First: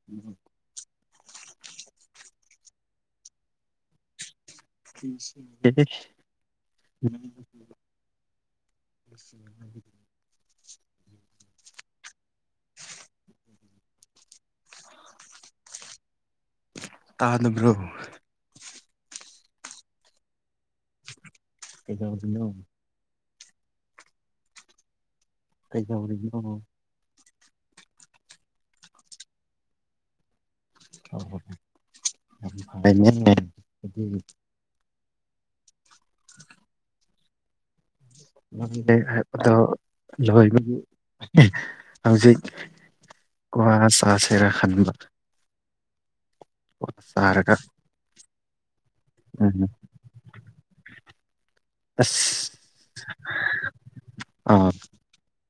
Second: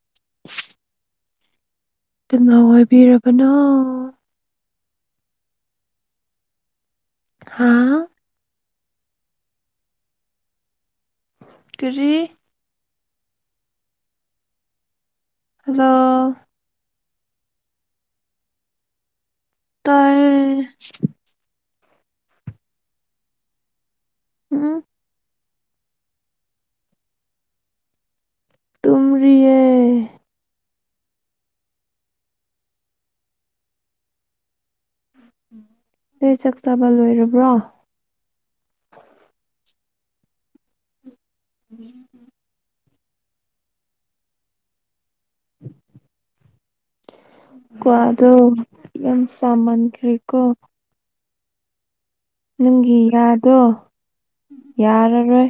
[inaudible] ꯀꯥꯟꯅ ꯑꯣꯏꯕꯤꯔꯕꯅꯣ [unintelligible] ꯍꯥꯥ [unintelligible] ꯀ꯭ꯔꯤ [unintelligible] ꯍꯜꯂꯣ ꯇꯥꯗꯥꯕ꯭ꯔꯣ ꯇꯥꯏꯌꯦ ꯀꯩꯗꯧꯔꯤꯅꯣ ꯎꯝ ꯀꯩꯗꯧꯔꯤꯅꯣ ꯇꯨꯝꯔꯤꯌꯦ [unintelligible] ꯅꯣꯏ ꯆꯥꯛ ꯆꯥꯕ ꯂꯣꯏꯔꯕ꯭ꯔꯣ ꯉꯝꯗꯦ ꯍꯥꯏꯕꯗꯣ ꯂꯣꯏꯕꯒꯤ [inaudible] ꯍꯧꯖꯤꯛ ꯀ꯭ꯋꯥ ꯆꯥꯁꯤꯔ ꯈꯟꯕ [inaudible] ꯁꯥꯔꯒ ꯀ꯭ꯋꯥꯗꯣ ꯌꯥꯝ ꯆꯥ ꯃꯟꯈ꯭ꯔꯦꯀꯣ ꯑꯁ ꯅꯪꯒꯤ ꯌꯥꯗꯣ ꯑꯥ ꯌꯥꯔꯔꯣꯏ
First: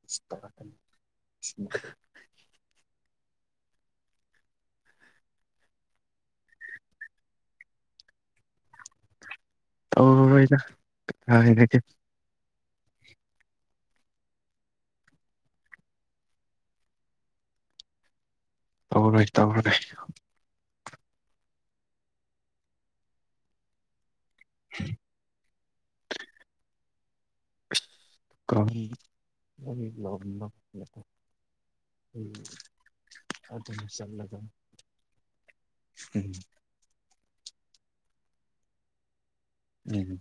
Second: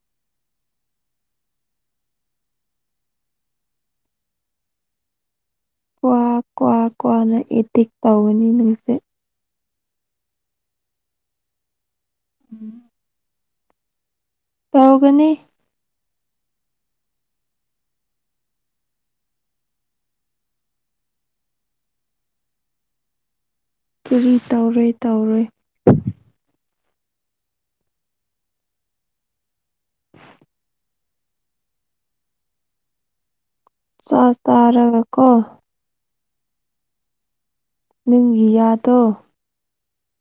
[unintelligible] ꯀ꯭ꯋꯥ ꯀ꯭ꯋꯥ ꯀ꯭ꯋꯥꯅ ꯑꯦꯇꯤꯛ ꯇꯧꯕꯅꯤ ꯅꯪꯁꯦ ꯇꯧꯔꯣꯏꯗ ꯀꯥꯏꯗꯒꯤ ꯎꯝ ꯇꯧꯒꯅꯤ ꯇꯧꯔꯣꯏ ꯇꯧꯔꯣꯏ ꯀꯔꯤ ꯇꯧꯔꯣꯏ ꯇꯧꯔꯣꯏ ꯀꯔꯤ [unintelligible] ꯎꯝ ꯑꯗꯨꯅꯦ [unintelligible] ꯆꯥꯛ ꯆꯥꯔꯒꯀꯣ ꯎꯝ ꯅꯪꯒꯤ ꯌꯥꯗꯣ ꯎꯝ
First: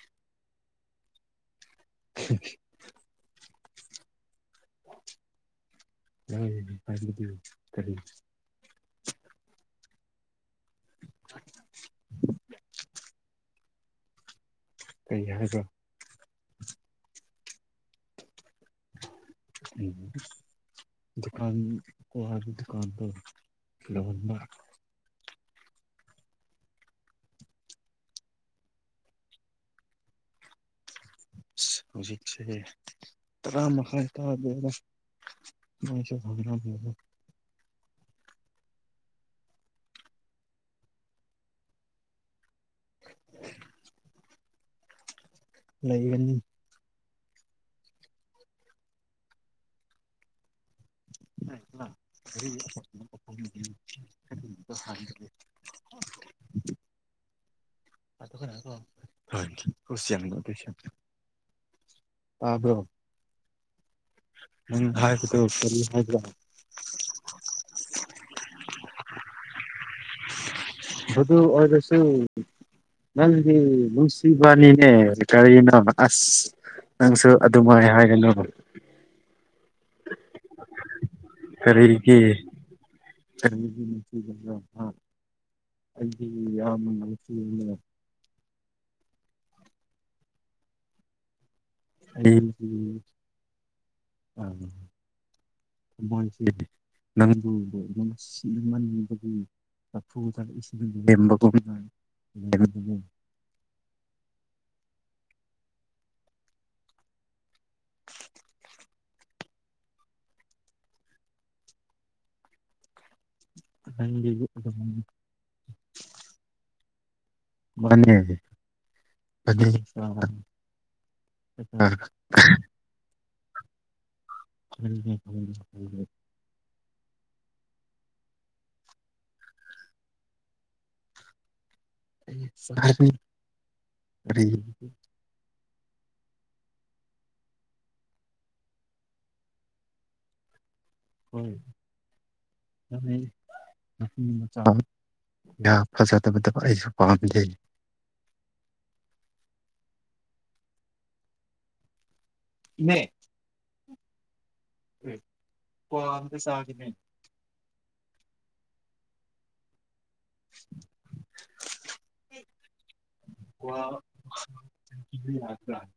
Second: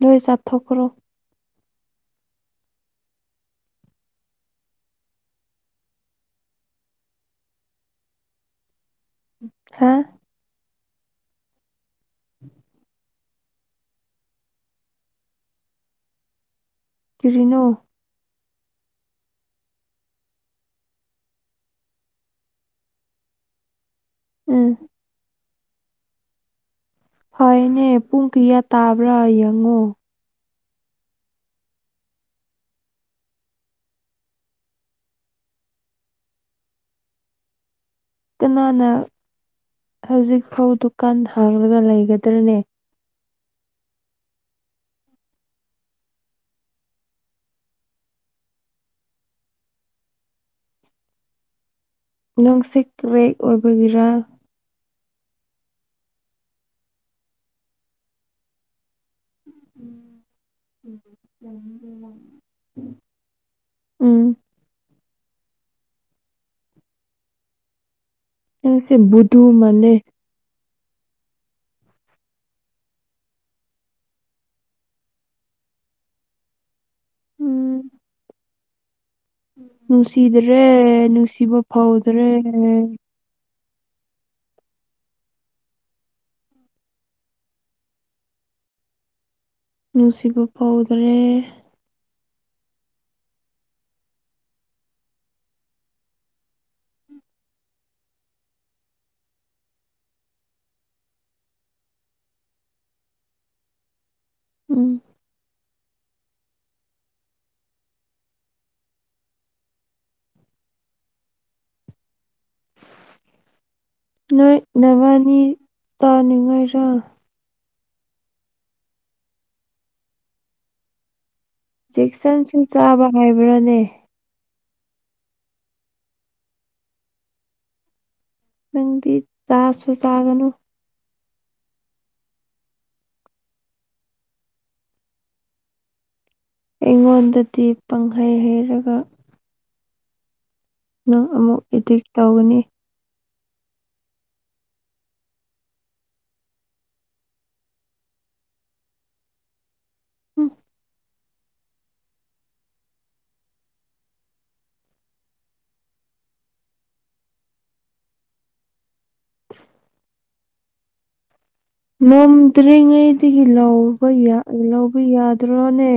ꯂꯣꯏ ꯆꯥꯊꯣꯛꯈ꯭ꯔꯣ [unintelligible] ꯅꯪ ꯑꯗꯨꯗꯤ ꯀꯔꯤ ꯍꯥ [unintelligible] [inaudible] ꯀꯩ ꯍꯥꯏꯕ ꯀꯔꯤꯅꯣ ꯎꯝ ꯗꯨꯀꯥꯟ ꯀ꯭ꯋꯥꯒꯤ ꯗꯨꯀꯥꯟꯗꯣ ꯂꯧꯍꯟꯕ ꯎꯝ ꯐꯩꯅꯦ ꯄꯨꯡ ꯀꯌꯥ ꯇꯥꯕ꯭ꯔꯥ ꯌꯦꯡꯉꯣ ꯍꯧꯖꯤꯛꯁꯦ ꯇꯔꯥ ꯃꯈꯥꯏ ꯇꯥꯗꯦꯗ [unintelligible] ꯀꯅꯥꯅ ꯍꯧꯖꯤꯛꯐꯧ ꯗꯨꯀꯥꯟ ꯍꯥꯡꯂꯒ ꯂꯩꯒꯗ꯭ꯔꯅꯦ [unintelligible] ꯂꯩꯒꯅꯤ ꯅꯪꯁꯦ ꯀ꯭ꯔꯦꯛ ꯑꯣꯏꯕꯒꯤꯔꯥ? [unintelligible] [unintelligible] ꯇꯥꯕ꯭ꯔꯣ ꯎꯝ ꯅꯪ ꯍꯥꯏꯕꯗꯣ ꯀꯔꯤ ꯍꯥꯏꯕ꯭ꯔ ꯅꯪꯁꯦ ꯕꯨꯗꯨ ꯃꯥꯟꯂꯦ ꯕꯨꯗꯨ ꯑꯣꯏꯔꯁꯨ ꯅꯪꯗꯤ ꯅꯨꯡꯁꯤꯕꯥꯅꯤꯅꯦ ꯀꯔꯤꯅꯣ ꯑꯁ ꯅꯪꯁꯨ ꯑꯗꯨꯃꯥꯏ ꯎꯝ ꯍꯥꯏꯒꯅꯨ ꯅꯨꯡꯁꯤꯕꯅꯦ ꯅꯨꯡꯁ ꯀꯔꯤꯒꯤ ꯀꯔꯤꯒꯤ ꯅꯨꯡꯁꯤꯕꯅꯣ ꯍꯥ ꯑꯩꯗꯤ ꯌꯝꯅꯥ ꯅꯨꯡꯁꯤꯕꯅꯦ ꯅꯨꯡꯁꯤꯕ ꯐꯥꯎꯗ꯭ꯔꯦ ꯑꯩꯒꯤ ꯑꯥ [unintelligible] ꯅꯪꯕꯨꯗꯣ ꯅꯨꯡꯁꯤꯃꯟꯕꯒꯤ ꯂꯥ ꯐꯨꯗ ꯏꯁꯤꯡ ꯂꯦꯝꯕ ꯒꯨꯝ [unintelligible] ꯎꯝ ꯅꯪꯒꯤ ꯅꯣꯏ ꯑꯗꯨꯝ ꯅꯕꯥꯅꯤ ꯇꯥꯅꯤꯡꯉꯥꯏꯖ ꯃꯥꯅꯦ [unintelligible] ꯖꯦꯛꯁꯟꯁꯨ ꯆꯥꯕ ꯍꯥꯏꯕ꯭ꯔꯥꯅꯦ [unintelligible] ꯅꯪꯗꯤ ꯆꯥꯛꯁꯨ ꯆꯥꯒꯅꯨ [unintelligible] ꯑꯩꯉꯣꯟꯗꯗꯤ ꯄꯪꯍꯩ ꯍꯩꯔꯒ ꯅꯪ ꯍꯣꯏ ꯑꯃꯨꯛ ꯏꯗꯤꯛ ꯇꯧꯒꯅꯤ [unintelligible] ꯅꯨꯄꯤ ꯃꯆꯥ ꯌꯥꯝ ꯐꯖꯗꯕꯥꯗ ꯑꯩꯁꯨ ꯄꯥꯝꯗꯦ [unintelligible] ꯏꯅꯦ ꯀ꯭ꯋꯥ ꯑꯝꯇ ꯆꯥꯒꯦꯅꯦ [unintelligible] ꯉꯝꯗ꯭ꯔꯤꯉꯩꯗꯒꯤ ꯀ꯭ꯋꯥ ꯂꯧꯕ ꯌꯥ ꯂꯧꯕ ꯄꯤꯕ ꯌꯥꯗ꯭ꯔꯣꯅꯦ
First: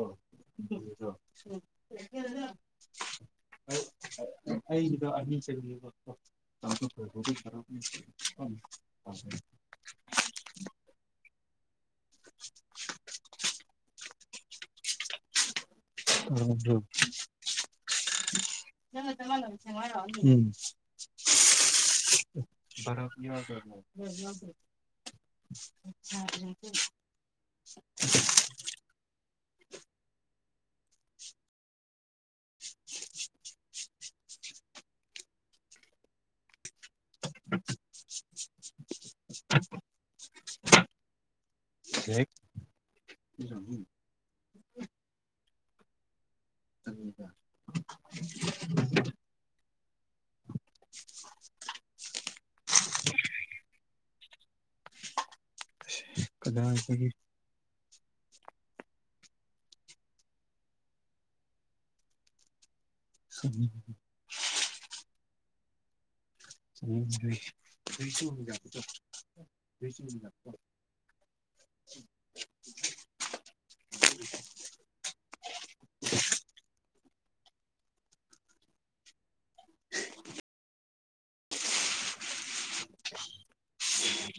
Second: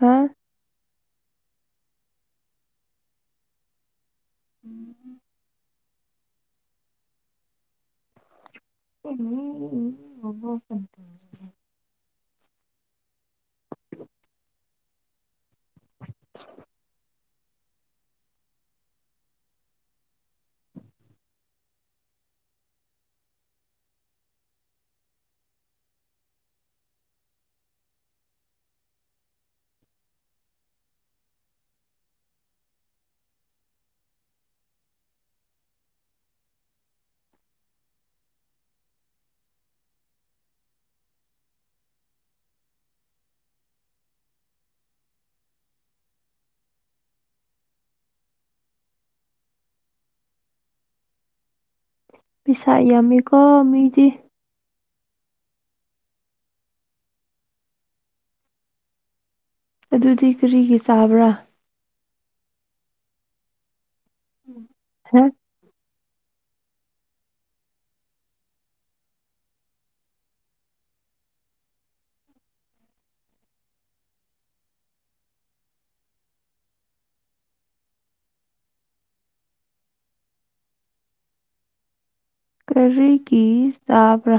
ꯍꯥ ꯑꯩ ꯑꯩꯒꯤꯗꯣ ꯑꯅꯤ [unintelligible] [unintelligible] [unintelligible] [inaudible] [unintelligible] [unintelligible] ꯅꯪꯒ ꯆꯞ ꯃꯥꯟꯅꯕ ꯁꯦꯝꯃꯣ ꯍꯥꯏꯔꯣ [unintelligible] [unintelligible] [unintelligible] [inaudible] [unintelligible] [unintelligible] ꯍꯦꯛ [unintelligible] [inaudible] ꯄꯩꯁꯥ ꯌꯥꯝꯃꯤꯀꯣ ꯃꯤꯗꯤ [unintelligible] ꯀꯗꯥꯏꯗꯒꯤ ꯑꯗꯨꯗꯤ ꯀꯔꯤꯒꯤ ꯆꯥꯕ꯭ꯔꯥ [unintelligible] [unintelligible] [unintelligible] ꯑꯩꯁꯨ ꯌꯥꯒꯗꯕꯥ ꯑꯩꯁꯨ [unintelligible] ꯀꯔꯤꯒꯤ ꯆꯥꯕ꯭ꯔꯥ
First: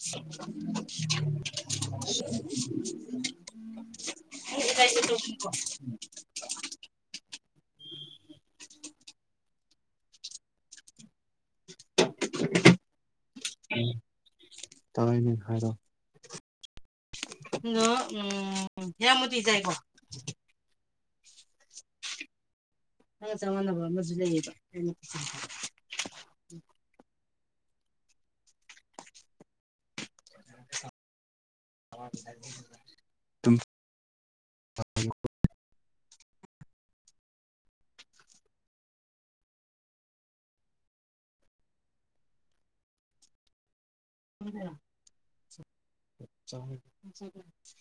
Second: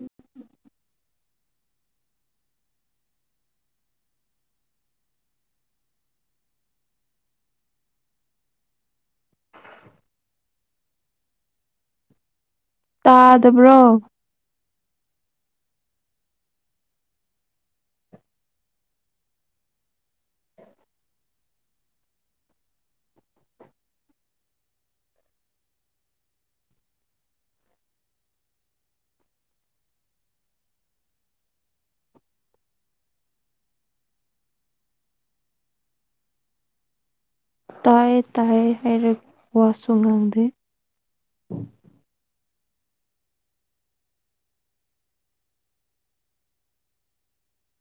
[inaudible] [unintelligible] ꯇꯥꯗꯕ꯭ꯔꯣ ꯇꯥꯏꯅꯦ ꯍꯥꯏꯔꯣ ꯅ ꯎꯝ ꯍꯦꯔꯥꯃꫭꯠꯇꯤ ꯆꯥꯏꯀꯣ ꯅꯪꯒ ꯆꯞ ꯃꯥꯟꯅꯕ ꯑꯃꯖꯨ ꯂꯩꯌꯦꯕ [unintelligible] [unintelligible] ꯇꯥꯏꯌꯦ ꯇꯥꯏꯌꯦ ꯍꯥꯏꯔ ꯋꯥꯁꯨꯨ ꯉꯥꯡꯗꯦ [unintelligible] ꯆꯥꯏ [unintelligible]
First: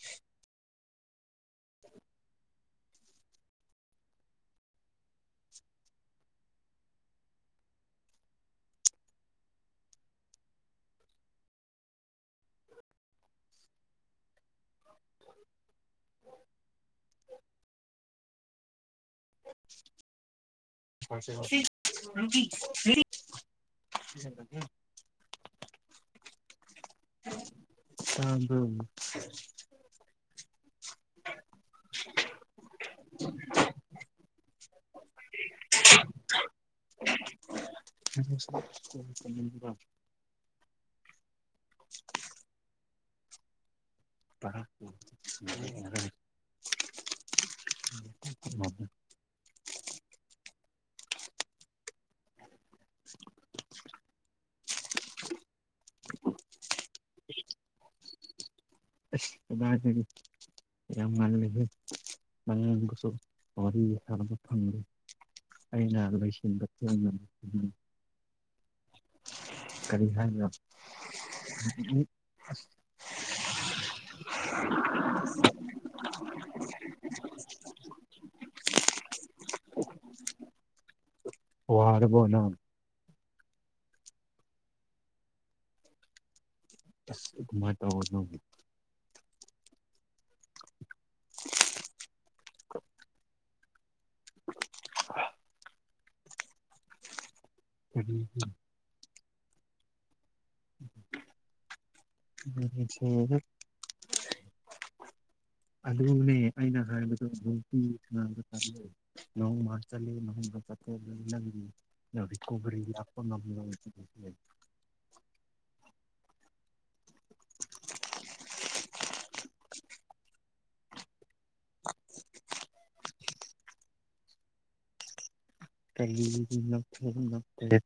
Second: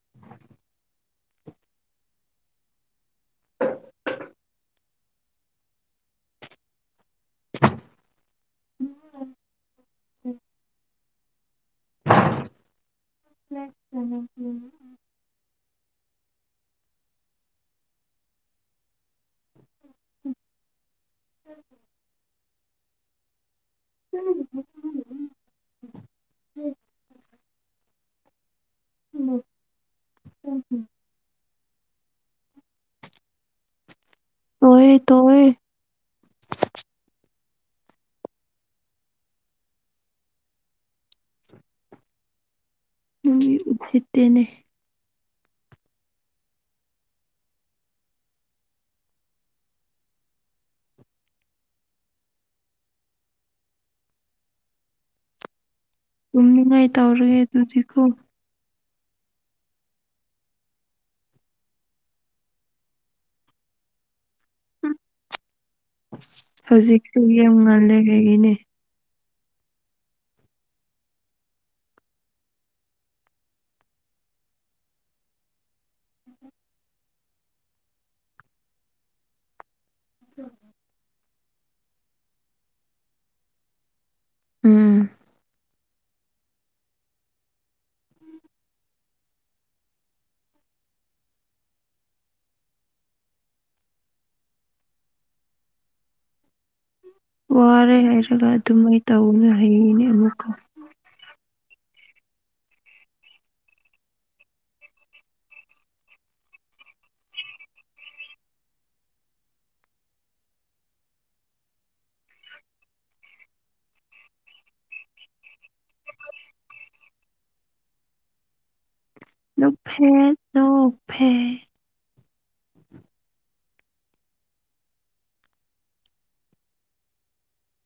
[inaudible] [inaudible] [unintelligible] [unintelligible] ꯇꯥꯕ꯭ꯔꫭ [unintelligible] [inaudible] ꯑꯣꯏ ꯌꯦ ꯇꯣ [unintelligible] ꯃꯤ ꯎꯁꯤꯠ [unintelligible] [inaudible] ꯇꯨꯝꯅꯤꯉꯥꯏ ꯇꯧꯔꯒꯦ ꯑꯗꯨꯗꯤꯀꯣ ꯑꯁ ꯏꯕꯥꯟꯅꯤ [unintelligible] ꯌꯥꯝ ꯉꯜꯂꯤꯍꯦ [unintelligible] ꯋꯥꯔꯤ ꯁꯥꯟꯅꯕ ꯐꯪꯗꯦ ꯑꯩꯅ ꯂꯣꯏꯁꯤꯟꯕ ꯊꯦꯡꯅ ꯍꯧꯖꯤꯛꯁꯨ ꯌꯥꯝ‌ ꯉꯜꯂꯤ ꯍꯥꯏꯌꯦꯅꯦ ꯀꯔꯤ ꯍꯥꯏꯔꫭ [unintelligible] [unintelligible] [inaudible] [inaudible] ꯋꯥꯔꯕꯣ ꯅꯪ ꯎꯝ ꯑꯁ ꯀꯝꯃꯥꯏ ꯇꯧꯕꯅꯣ [inaudible] [unintelligible] ꯋꯥꯔꯦ ꯇꯧꯒꯅꯨ ꯍꯥꯏꯔꯒ ꯑꯗꯨꯝꯃꯥꯏꯅ ꯇꯧꯅꯨ [unintelligible] ꯑꯃꯨꯛꯀ ꯅꯨꯡꯁꯤꯍꯦ ꯑꯗꯨꯅꯦ ꯑꯩꯅ ꯍꯥꯏꯕꯗꫭ ꯅꯨꯡꯇꯤꯒꯤ ꯁꯥꯟꯅꯕ [unintelligible] ꯅꯣꯡ ꯃꯔꯛ ꯆꯠꯂꯦ [unintelligible] ꯅꯪꯗꯤ [unintelligible] [inaudible] ꯅꯣꯛꯐꯦꯠ ꯅꯣꯛꯐꯦꯠ [inaudible] ꯀꯩꯒꯤ ꯅꫭꯛꯐꯦꯠ ꯅꫭꯛꯐꯦꯠ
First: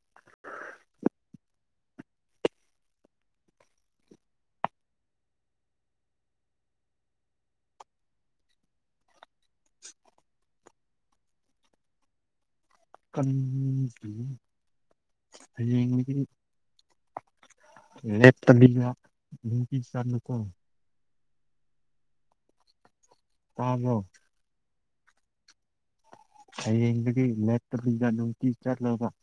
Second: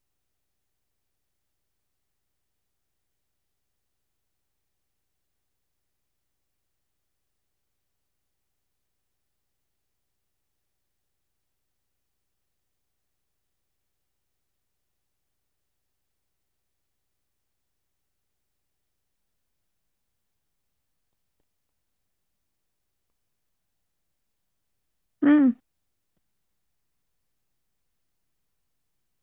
[unintelligible] ꯍꯌꯦꯡꯗꯒꯤ [unintelligible] ꯃꯦꯒꯤ ꯆꯥꯅꯨꯀꫭ ꯇꯥꯕ꯭ꯔꯣ ꯎꯝ ꯍꯥꯌꯦꯡꯗꯒꯤ ꯂꯦꯞꯇꯕꯤꯗ ꯅꯨꯡꯇꯤ ꯆꯠꯂꯣꯀꫭ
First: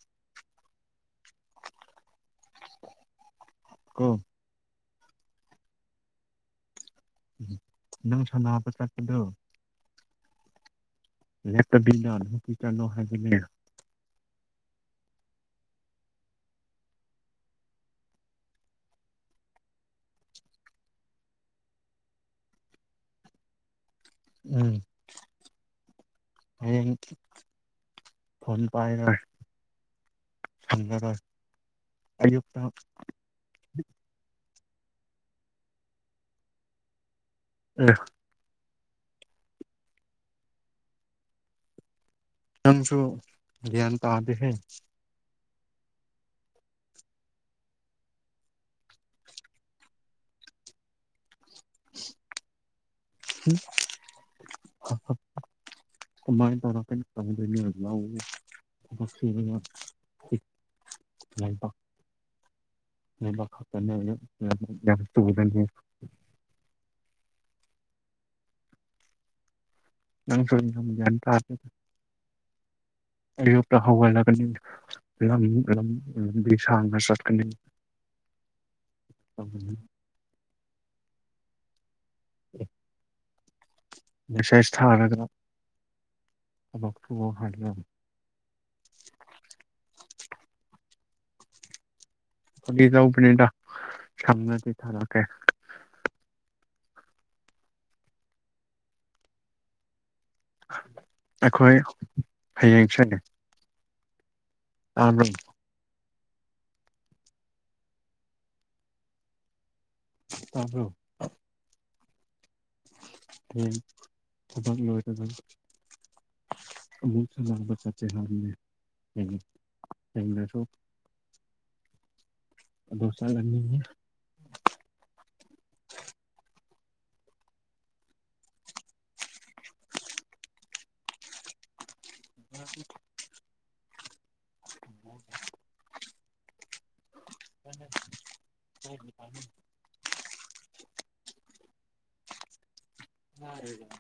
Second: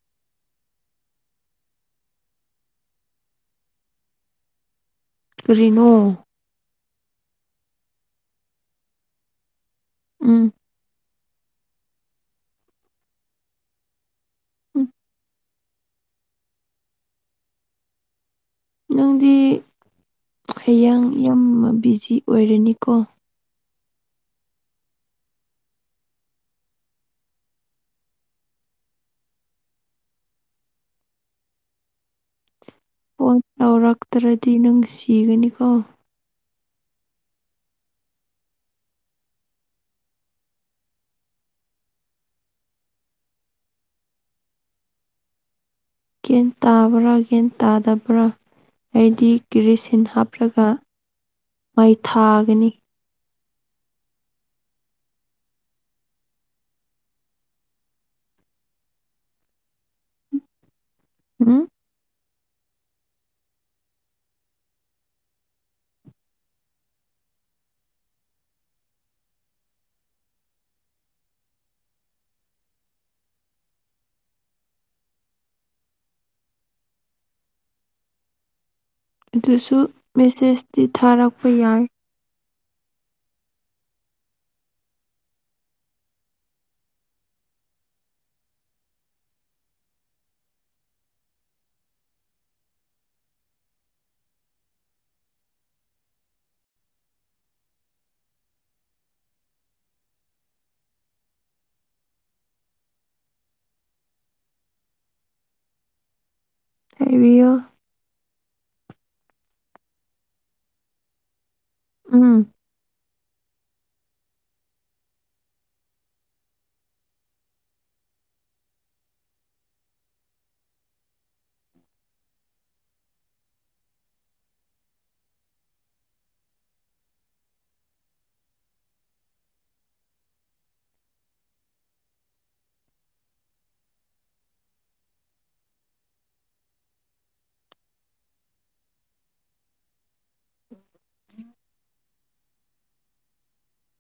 ꯀꯣ ꯀꯔꯤꯅꯣ ꯅꯪ ꯁꯥꯟꯅꯕ ꯆꯠꯄꯗꯣ ꯎꯝ ꯂꯦꯞꯇꯕꯤꯗ ꯑꯗꯨꯝ ꯆꯠꯂꯣ ꯍꯥꯏꯕꯅꯦ ꯎꯝ ꯅꯪꯗꯤ ꯍꯌꯦꯡ ꯌꯨꯝ ꯕꯤꯖꯤ ꯑꯣꯏꯔꯅꯤꯀꯣ ꯎꯝ ꯍꯌꯦꯡ ꯐꯣꯟ ꯄꯥꯏꯔꫭꯏ ꯐꯪꯉꯔꫭꯏ ꯑꯌꯨꯛꯇ ꯐꯣꯟ ꯇꯧꯔꯛꯇ꯭ꯔꯗꯤ ꯅꯪ ꯁꯤꯒꯅꯤꯀꯣ ꯑꯦ ꯅꯪꯁꯨ ꯒ꯭ꯌꯥꯟ ꯇꯥꯗꯦꯍꯦ ꯒ꯭ꯌꯥꯟ ꯇꯥꯕ꯭ꯔ ꯒ꯭ꯌꯥꯟ ꯇꯥꯗꯕ꯭ꯔ ꯑꯩꯗꯤ ꯀꯦꯔꯤꯁꯤꯟ ꯍꯥꯞꯔꯒ ꯃꯩ ꯊꯥꯒꯅꯤ [unintelligible] ꯑꯃꯥꯏ ꯇꯧꯔꯛꯀꯅꯤ [unintelligible] [unintelligible] ꯎꯝ ꯂꯥꯏꯕꯛ ꯂꯥꯏꯕꯛ ꯈꯛꯇꯅꯤ [unintelligible] ꯅꯪꯁꯨ ꯌꯥꯝ ꯌꯥꯟ ꯇꯥꯗꯦ ꯑꯌꯨꯛꯇ ꯍꯧꯒꯠꯂꯒꯅꯤꯗ ꯂꯝ ꯂꯝ ꯂꯝꯕꯤ ꯁꯥꯡꯅ ꯆꯠꯀꯅꯤ ꯑꯗꯨꯁꯨ ꯃꯦꯁꯦꯁꯇꯤ ꯊꯥꯔꯛꯄ ꯌꯥꯏ [unintelligible] ꯃꯦꯁꯦꯁ ꯊꯥꯔꯒ ꯊꯕꯛ ꯇꯣꯛꯑꯣ ꯍꯥꯏ [unintelligible] ꯐꯥꯒꯤ ꯇꯧꯕꯅꯤꯗ ꯁꯪꯉꯗꯤ ꯊꯥꯔꯛꯀꯦ ꯑꯈꯣꯏ ꯍꯌꯦꯡꯁꯦ ꯇꯥꯕ꯭ꯔꯣ ꯍꯥꯏꯕꯤꯌꯣ ꯇꯥꯕ꯭ꯔꯣ ꯎꯝ ꯍꯌꯦꯡ ꯊꯕꯛ ꯂꫭꯏꯔꯒ ꯑꯃꯨꯛ [unintelligible] ꯆꯠꯁꯦ ꯍꯥꯏꯕꯅꯦ [unintelligible] ꯑꯗꫭ ꯆꯠꯂꯅꯤ [inaudible] [inaudible] [unintelligible] [inaudible] ꯆꯥꯔꫭꯏꯗꯕ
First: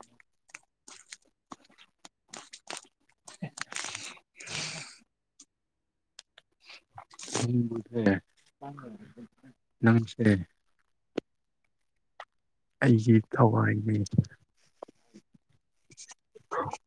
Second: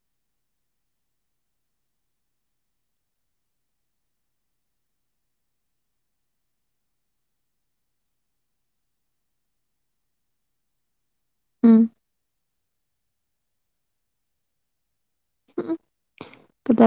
[unintelligible] ꯅꯪꯁꯦ ꯎꯝ ꯑꯩꯒꯤ ꯊꯋꯥꯏꯅꯦ [unintelligible]